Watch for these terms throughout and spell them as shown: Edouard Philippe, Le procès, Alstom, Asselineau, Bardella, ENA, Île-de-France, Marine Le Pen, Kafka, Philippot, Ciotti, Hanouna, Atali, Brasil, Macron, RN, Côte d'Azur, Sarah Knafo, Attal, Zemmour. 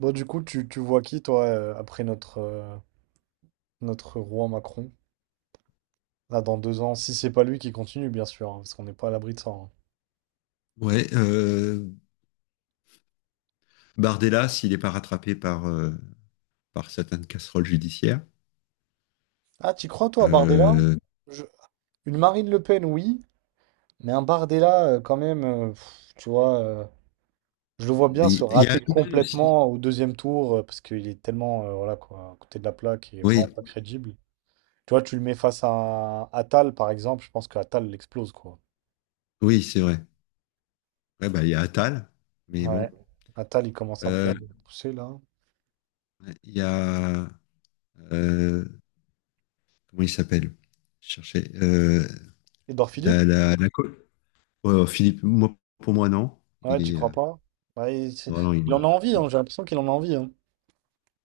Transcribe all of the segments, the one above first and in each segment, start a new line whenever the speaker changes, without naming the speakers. Bon, du coup, tu vois qui, toi, après notre roi Macron? Là, dans deux ans, si c'est pas lui qui continue, bien sûr, hein, parce qu'on n'est pas à l'abri de ça, hein.
Ouais, Bardella, s'il n'est pas rattrapé par certaines casseroles judiciaires.
Ah, tu crois, toi, à Bardella?
Euh,
Je- Une Marine Le Pen, oui, mais un Bardella, quand même, pff, tu vois, je le vois bien se
Il il y a
rater
Hanouna aussi.
complètement au deuxième tour, parce qu'il est tellement, voilà, quoi, à côté de la plaque, il est
Oui,
vraiment pas crédible. Tu vois, tu le mets face à un Attal, par exemple, je pense que Attal l'explose, quoi.
oui, c'est vrai. Ouais, bah, il y a Attal, mais
Ouais.
bon.
Attal, il commence un peu à
Euh,
le pousser, là.
il y a. euh, Comment il s'appelle? Je cherchais. euh,
Edouard
la,
Philippe?
la, la co- Ouais, oh, Philippe, moi, pour moi, non. Il
Ouais, j'y
est.
crois pas. Bah,
Non, non,
il
il
en a
a.
envie, hein, j'ai l'impression qu'il en a envie, hein.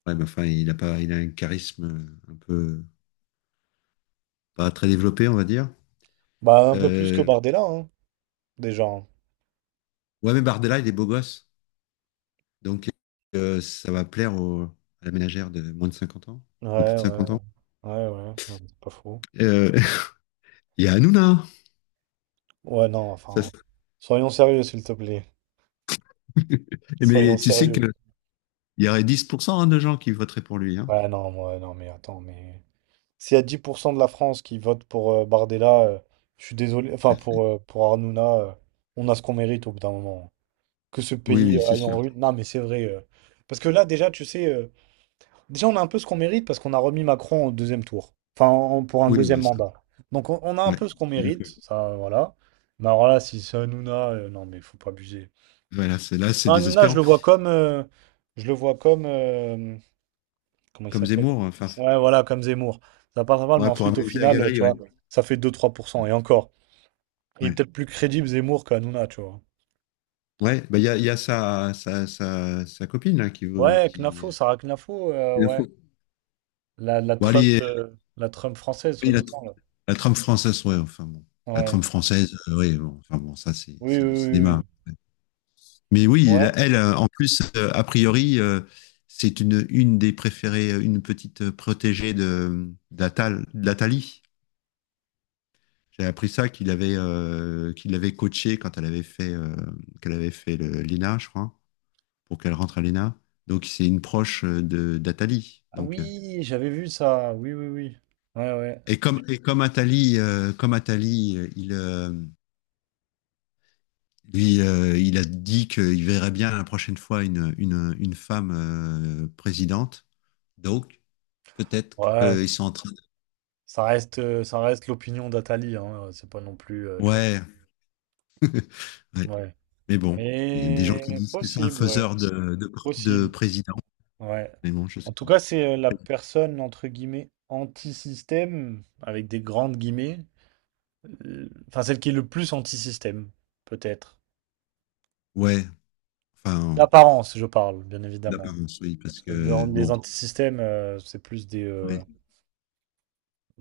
Ouais, mais enfin, il a pas, il a un charisme un peu. Pas très développé, on va dire.
Bah, un peu plus que
Euh,
Bardella, hein, déjà, hein.
ouais, mais Bardella, il est beau gosse. Donc, ça va plaire au- à la ménagère de moins de 50 ans, de plus
Ouais,
de
ouais,
50
ouais,
ans.
ouais, ouais, ouais, c'est pas faux.
Euh, Il y a Hanouna.
Ouais, non,
Ça,
enfin,
c'est-
soyons sérieux, s'il te plaît. Soyons
Mais tu sais
sérieux.
qu'il y aurait 10 %, hein, de gens qui voteraient pour lui, hein.
Ouais, non, ouais, non, mais attends, mais... S'il y a 10% de la France qui vote pour Bardella, je suis désolé, enfin, pour Hanouna, on a ce qu'on mérite au bout d'un moment. Que ce
Oui,
pays
oui, c'est
aille en
sûr.
ruine, non, mais c'est vrai. Parce que là, déjà, déjà, on a un peu ce qu'on mérite parce qu'on a remis Macron au deuxième tour. Enfin, pour un
Oui,
deuxième
bah, ça,
mandat. Donc, on a un
ouais,
peu ce qu'on
je suis
mérite.
d'accord.
Ça, voilà. Mais alors là, si c'est Hanouna, non, mais faut pas abuser.
Voilà, c'est, là, c'est
Hanouna, je
désespérant.
le vois comme. Je le vois comme. Comment il
Comme
s'appelle?
Zemmour, enfin,
Ouais, voilà, comme Zemmour. Ça passe pas mal, mais
ouais, pour
ensuite, au
amuser la
final, tu
galerie, ouais.
vois, ça fait 2 à 3%. Et encore. Il est
Ouais,
peut-être plus crédible Zemmour qu'Hanouna, tu vois.
Ouais, bah, il y a sa copine là, qui veut.
Ouais, Knafo,
Qui...
Sarah Knafo, ouais. La
Bon,
Trump,
allez,
la Trump française,
il a
soi-disant, là.
la trame française, ouais, enfin bon. La
Ouais.
trame française, ouais, bon, enfin bon, ça c'est
Oui, oui,
c'est du
oui, oui,
cinéma.
oui.
Mais oui,
Ouais.
la- elle, en plus, a priori, c'est une des préférées, une petite protégée de d'Atal, d'Atali. J'ai appris ça qu'il avait, qu'il l'avait coachée quand elle avait fait, qu'elle avait fait le- l'ENA, je crois, pour qu'elle rentre à l'ENA. Donc c'est une proche de d'Atali.
Ah
Donc.
oui, j'avais vu ça. Oui, oui, oui. Ouais, ouais.
Et comme Atali, comme Atali, il Lui, il a dit qu'il verrait bien la prochaine fois une femme présidente. Donc, peut-être
Ouais,
qu'ils
c-
sont en train
ça reste l'opinion d'Atali, hein. C'est pas non plus,
de...
tu vois.
Ouais, ouais.
Ouais.
Mais bon, il y a des gens qui
Mais
disent que c'est un
possible, ouais.
faiseur de
Possible.
président.
Ouais.
Mais bon, je
En
sais
tout
pas.
cas, c'est la personne, entre guillemets, anti-système, avec des grandes guillemets. Enfin, celle qui est le plus anti-système, peut-être.
Ouais, enfin,
D'apparence, je parle, bien évidemment.
d'apparence, oui, parce
Parce que dans
que,
les
bon,
anti-systèmes, c'est plus des... euh,
ouais.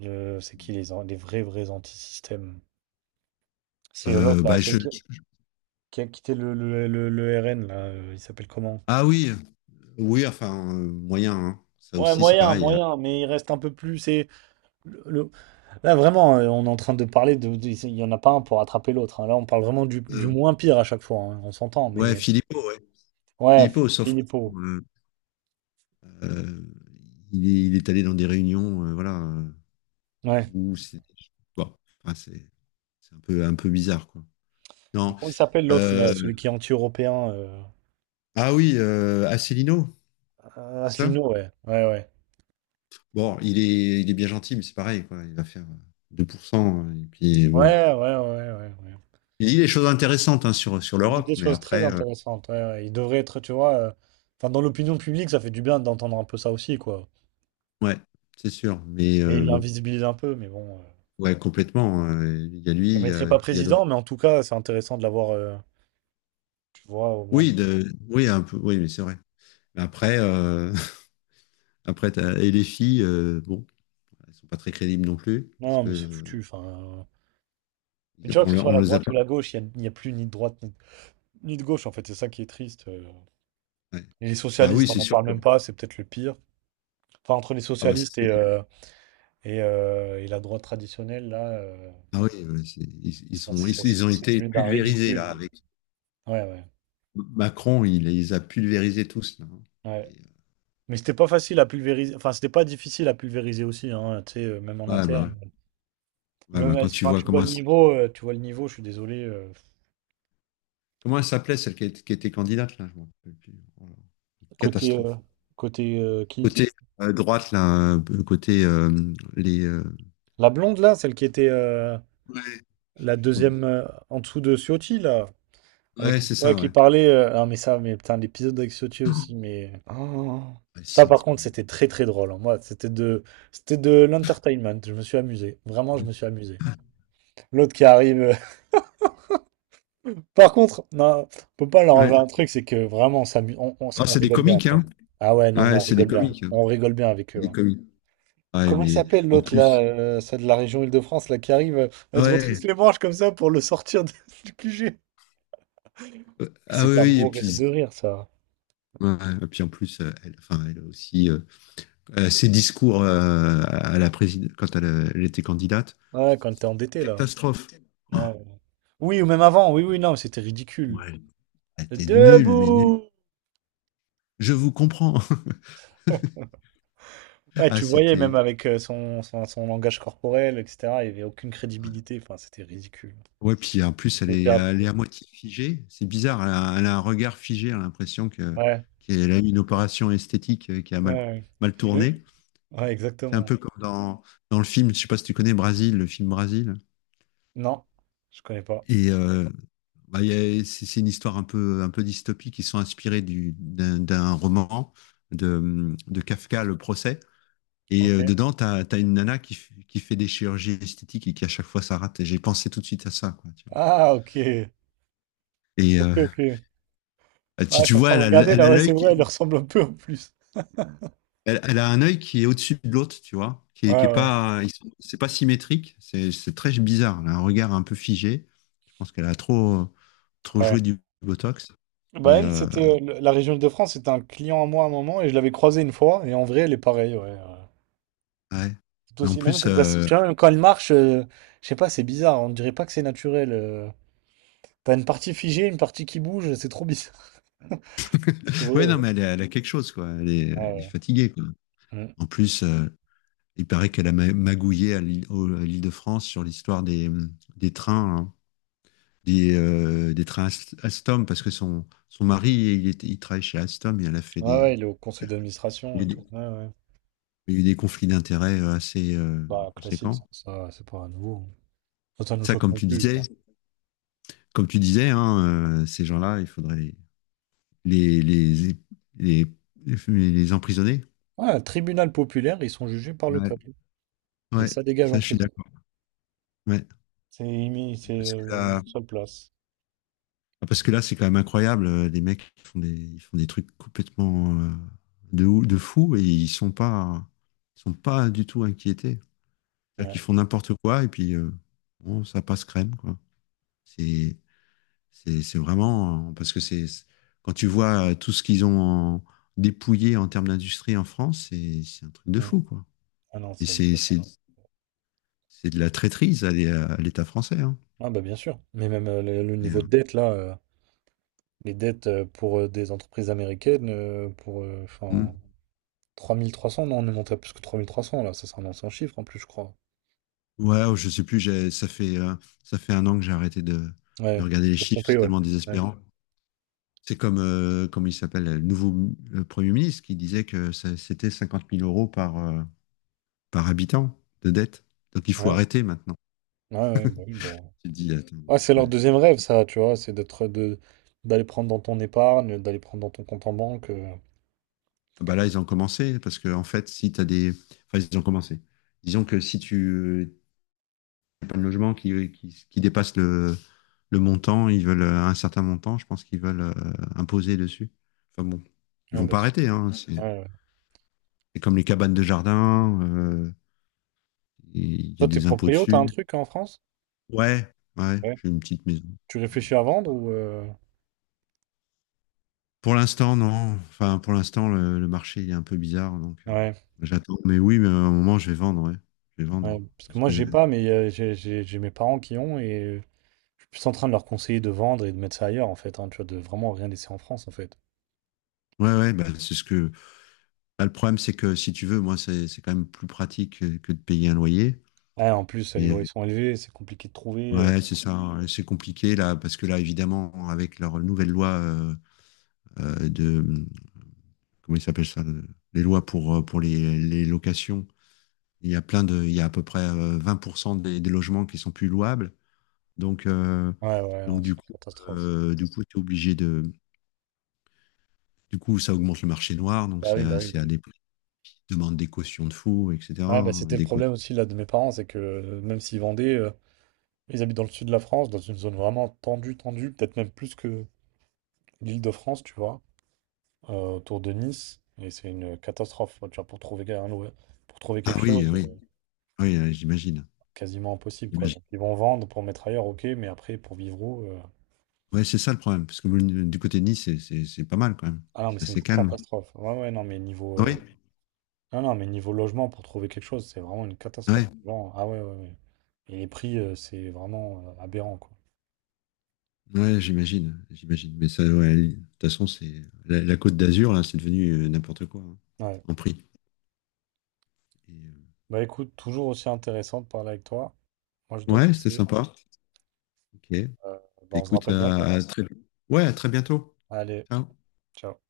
euh, c'est qui les, les vrais, vrais anti-systèmes? C'est l'autre là,
Bah, je...
qui a quitté le RN là, il s'appelle comment?
Ah oui, oui, enfin, moyen, hein. Ça
Ouais,
aussi, c'est
moyen,
pareil.
moyen, mais il reste un peu plus. C'est le- le- là vraiment, on est en train de parler de il y en a pas un pour rattraper l'autre, hein. Là, on parle vraiment du
Euh,
moins pire à chaque fois, hein. On s'entend,
ouais,
mais
Philippot, ouais.
ouais,
Philippot, sauf que,
Philippot.
euh, Euh, il est allé dans des réunions, voilà,
Ouais.
où c'est bon, enfin, c'est un peu bizarre, quoi.
Et
Non.
comment il s'appelle l'autre là,
euh,
celui qui est anti-européen?
ah oui, Asselineau, c'est ça?
Asselineau, ouais, ouais, ouais,
Bon, il est bien gentil, mais c'est pareil, quoi. Il va faire 2%. Et puis, bon.
ouais, ouais, ouais, ouais, ouais.
Il dit des choses intéressantes, hein, sur
Il dit
l'Europe,
des
mais
choses très
après,
intéressantes. Ouais, ouais. Il devrait être, tu vois, enfin dans l'opinion publique, ça fait du bien d'entendre un peu ça aussi, quoi.
ouais, c'est sûr. Mais
Mais il
bon,
l'invisibilise un peu, mais bon.
ouais, complètement. Il y a lui,
Je le
il y
mettrai
a,
pas
qui y a d'autres.
président, mais en tout cas, c'est intéressant de l'avoir, tu vois, au moins.
Oui, oui, un peu, oui, mais c'est vrai. Mais après, après, t'as- et les filles, bon. Bah, ils sont pas très crédibles non plus, parce
Non,
que
mais c'est foutu. Enfin, euh, mais
ils-
tu vois, que
on,
ce
le-
soit
on
la
les a
droite
pas.
ou la gauche, y a plus ni de droite ni, ni de gauche, en fait. C'est ça qui est triste.
Ouais.
Et les
Bah oui,
socialistes, on
c'est
n'en
sûr
parle
que.
même pas, c'est peut-être le pire. Enfin, entre les
Ah bah ça
socialistes
se
et,
fait.
et la droite traditionnelle, là, euh,
Ah oui, ouais, c'est- ils
c'est
sont,
c'est-
ils,
c'est-
ils ont
c'est
été
devenu d'un
pulvérisés
ridicule.
là avec
Ouais, ouais,
Macron, il les a pulvérisés tous là, hein. Et,
ouais. Mais c'était pas facile à pulvériser. Enfin, c'était pas difficile à pulvériser aussi, hein, tu sais, même en
ouais, bah,
interne.
ouais. Ouais,
Même,
bah, quand tu
enfin,
vois comment elle, s-
tu vois le niveau, je suis désolé.
comment elle s'appelait celle qui, est- qui était candidate là, je m'en rappelle plus. Oh là,
Côté, euh,
catastrophe.
côté qui?
Côté droite là, un peu côté les.
La blonde là, celle qui était
Ouais, je sais
la
plus son nom.
deuxième en dessous de Ciotti là,
Ouais,
avec
c'est
ouais,
ça,
qui
ouais.
parlait. Non mais ça, mais putain, l'épisode avec Ciotti aussi, mais oh.
Ouais,
Ça
si, on
par
dit-
contre
oh
c'était très très drôle, hein. Moi, c'était de l'entertainment. Je me suis amusé, vraiment, je
là
me suis amusé.
là.
L'autre qui arrive. Par contre, non, on peut pas leur
Ouais.
enlever un truc, c'est que vraiment on s'amuse,
Ah,
on
c'est des
rigole bien
comiques,
quand
hein?
même. Ah ouais, non mais
Ouais, c'est des comiques, hein.
on rigole bien avec eux,
Des
hein.
comiques.
Ah,
Ouais,
comment il
mais
s'appelle
en
l'autre là,
plus.
celle de la région Île-de-France là qui arrive,
Ah
elle se retrousse
ouais.
les manches comme ça pour le sortir du QG.
Ah oui,
C'était à
oui, et
mourir
puis.
de rire ça.
Ouais, et puis en plus, elle, enfin, elle a aussi, ses discours à la présidente quand elle, elle était candidate,
Ouais,
c'était
quand t'es
c'était une
endetté là.
catastrophe.
Ouais. Oui, ou même avant, oui, oui, non, mais c'était ridicule.
Ouais, elle était nulle, mais nulle.
Debout!
Je vous comprends.
Ouais,
Ah,
tu voyais même
c'était.
avec son, son, son langage corporel, etc. Il n'y avait aucune crédibilité. Enfin, c'était ridicule.
Ouais, puis en plus, elle
On peut
est,
faire-
elle est à moitié figée. C'est bizarre. Elle a un regard figé. Elle a l'impression que
ouais,
qu'elle a eu une opération esthétique qui a
ouais,
mal,
ouais.
mal
Euh,
tourné.
ouais,
C'est un
exactement.
peu comme dans le film, je sais pas si tu connais Brasil, le film Brasil.
Non, je connais pas.
Et bah, il y a- c'est une histoire un peu dystopique. Ils sont inspirés du, d'un roman de Kafka, Le procès. Et
Ok.
dedans, tu as, une nana qui, f- qui fait des chirurgies esthétiques et qui à chaque fois ça rate. Et j'ai pensé tout de suite à ça. Quoi, tu vois.
Ah, ok.
Et
Ok, ok. Ouais,
si
je
tu
suis en
vois,
train de
elle a, l-
regarder
elle
là,
a
ouais, c'est
l'œil, qui-
vrai, elle lui ressemble un peu en plus.
Elle, elle a un œil qui est au-dessus de l'autre, tu vois, qui est
Ouais, ouais,
pas, ils sont- c'est pas symétrique, c'est très bizarre. Elle a un regard un peu figé. Je pense qu'elle a trop, trop
ouais.
joué du Botox,
Bah,
mais
elle, c'était la région Île-de-France, c'était un client à moi à un moment et je l'avais croisée une fois et en vrai, elle est pareille, ouais, ouais.
ouais.
C'est
Mais en
aussi, même
plus,
que, tu vois, même quand elle marche, je sais pas, c'est bizarre, on dirait pas que c'est naturel. T'as une partie figée, une partie qui bouge, c'est trop bizarre. C'est vrai,
ouais,
ouais.
non, mais elle a quelque chose, quoi. Elle est
Ouais,
fatiguée, quoi.
ouais.
En plus, il paraît qu'elle a ma- magouillé à l'île au- à l'Île-de-France sur l'histoire des trains, hein, des trains Ast- Alstom, parce que son mari, il, était- il travaille chez Alstom et elle a fait
Mm. Ouais, ouais, il est au conseil d'administration et tout.
des-
Ouais, ouais.
Il y a eu des conflits d'intérêts assez
Bah, classique, ça,
conséquents.
ça, c'est pas nouveau. Ça nous
Ça,
choque
comme
non
tu
plus,
disais,
quoi.
comme tu disais, hein, ces gens-là, il faudrait les, les, les, les, les emprisonner.
Ouais, un tribunal populaire, ils sont jugés par le
Ouais,
peuple et
ouais,
ça dégage
ça,
en
je suis
prison.
d'accord. Ouais,
C'est Imi, c'est
parce que là,
leur seule place.
parce que là, c'est quand même incroyable. Les mecs ils font des trucs complètement, de, ou- de fou et ils sont pas du tout inquiétés. C'est-à-dire
Ouais.
qu'ils font n'importe quoi et puis bon, ça passe crème, quoi. C'est c'est vraiment parce que c'est quand tu vois tout ce qu'ils ont en- dépouillé en termes d'industrie en France, c'est un truc de
Mm.
fou, quoi.
Ah non,
Et
c'est.
c'est de la traîtrise à l'é- à l'État français, hein.
Ah bah bien sûr. Mais même le
Et,
niveau de dette, là, les dettes pour des entreprises américaines, pour.
hmm.
Enfin, 3 300 non, on est monté à plus que 3 3 300 là. Ça, c'est un ancien chiffre en plus, je crois.
Ouais, oh, je sais plus. J'ai- ça fait un an que j'ai arrêté de
Ouais.
regarder les
De
chiffres.
Pompée,
C'est
ouais.
tellement
Ouais.
désespérant. C'est comme, comment il s'appelle le nouveau Premier ministre qui disait que ça- c'était 50 000 euros par habitant de dette. Donc il faut
Ouais,
arrêter maintenant.
ouais, ouais, bah oui, bah.
Tu te dis attends.
Ouais, c'est leur
euh,
deuxième rêve, ça, tu vois. C'est d'aller prendre dans ton épargne, d'aller prendre dans ton compte en banque.
Bah là, ils ont commencé, parce que en fait, si tu as des. Enfin, ils ont commencé. Disons que si tu n'as pas de logement qui dépasse le montant, ils veulent un certain montant, je pense qu'ils veulent imposer dessus. Enfin bon, ils
Ouais,
vont
bah,
pas
tu-
arrêter, hein. C'est
ouais, ouais.
c'est comme les cabanes de jardin, il y
Toi,
a
t'es
des impôts
proprio, t'as un
dessus.
truc en France?
Ouais, ouais,
Ouais.
j'ai une petite maison.
Tu
Voilà,
réfléchis à
c'est
vendre
pas-
ou?
Pour l'instant, non. Enfin, pour l'instant, le marché il est un peu bizarre, donc
Ouais,
j'attends. Mais oui, mais à un moment, je vais vendre, ouais. Je vais
ouais,
vendre.
parce que
Parce
moi
que.
j'ai pas, mais j'ai mes parents qui ont et je suis plus en train de leur conseiller de vendre et de mettre ça ailleurs en fait, hein, tu vois, de vraiment rien laisser en France en fait.
Ouais, ouais, bah, c'est ce que. Bah, le problème, c'est que si tu veux, moi, c'est quand même plus pratique que de payer un loyer.
Ouais, en plus les
Mais
loyers sont élevés, c'est compliqué de trouver.
ouais, c'est ça. C'est compliqué là, parce que là, évidemment, avec leur nouvelle loi, de comment il s'appelle ça, le- les lois pour les locations, il y a plein de, il y a à peu près 20 % des logements qui sont plus louables. Donc euh,
Ouais, ouais,
donc
non,
du
c'est une
coup,
catastrophe.
euh, du coup, t'es obligé de, du coup, ça augmente le marché noir. Donc
Bah oui, bah oui,
c'est
bah
à
oui.
des prix qui demandent des cautions de fous,
Ouais, bah
etc.
c'était le
Des
problème
cautions.
aussi là de mes parents, c'est que même s'ils vendaient, ils habitent dans le sud de la France, dans une zone vraiment tendue, tendue, peut-être même plus que l'Île-de-France, tu vois. Autour de Nice. Et c'est une catastrophe. Tu vois, pour trouver
Ah
quelque
oui,
chose,
oui. Oui, j'imagine.
quasiment impossible, quoi.
J'imagine.
Donc ils vont vendre pour mettre ailleurs, ok, mais après pour vivre où? Euh,
Ouais, c'est ça le problème, parce que le- du côté de Nice, c'est pas mal quand même.
Ah non, mais
C'est
c'est une
assez calme.
catastrophe. Ouais, ouais, non, mais niveau
Ah oui,
non, non, mais niveau logement pour trouver quelque chose, c'est vraiment une
ouais,
catastrophe. Bon ah ouais, ouais, ouais. Et les prix, c'est vraiment aberrant, quoi.
ouais, j'imagine, j'imagine. Mais ça, ouais, de toute façon, c'est la Côte d'Azur, là, c'est devenu n'importe quoi, hein,
Ouais.
en prix. Et,
Bah écoute, toujours aussi intéressant de parler avec toi. Moi, je dois te
ouais, c'était
laisser.
sympa. Ok.
Euh, bah, on se
Écoute,
rappelle bientôt.
ouais, à très bientôt.
Allez,
Ciao.
ciao.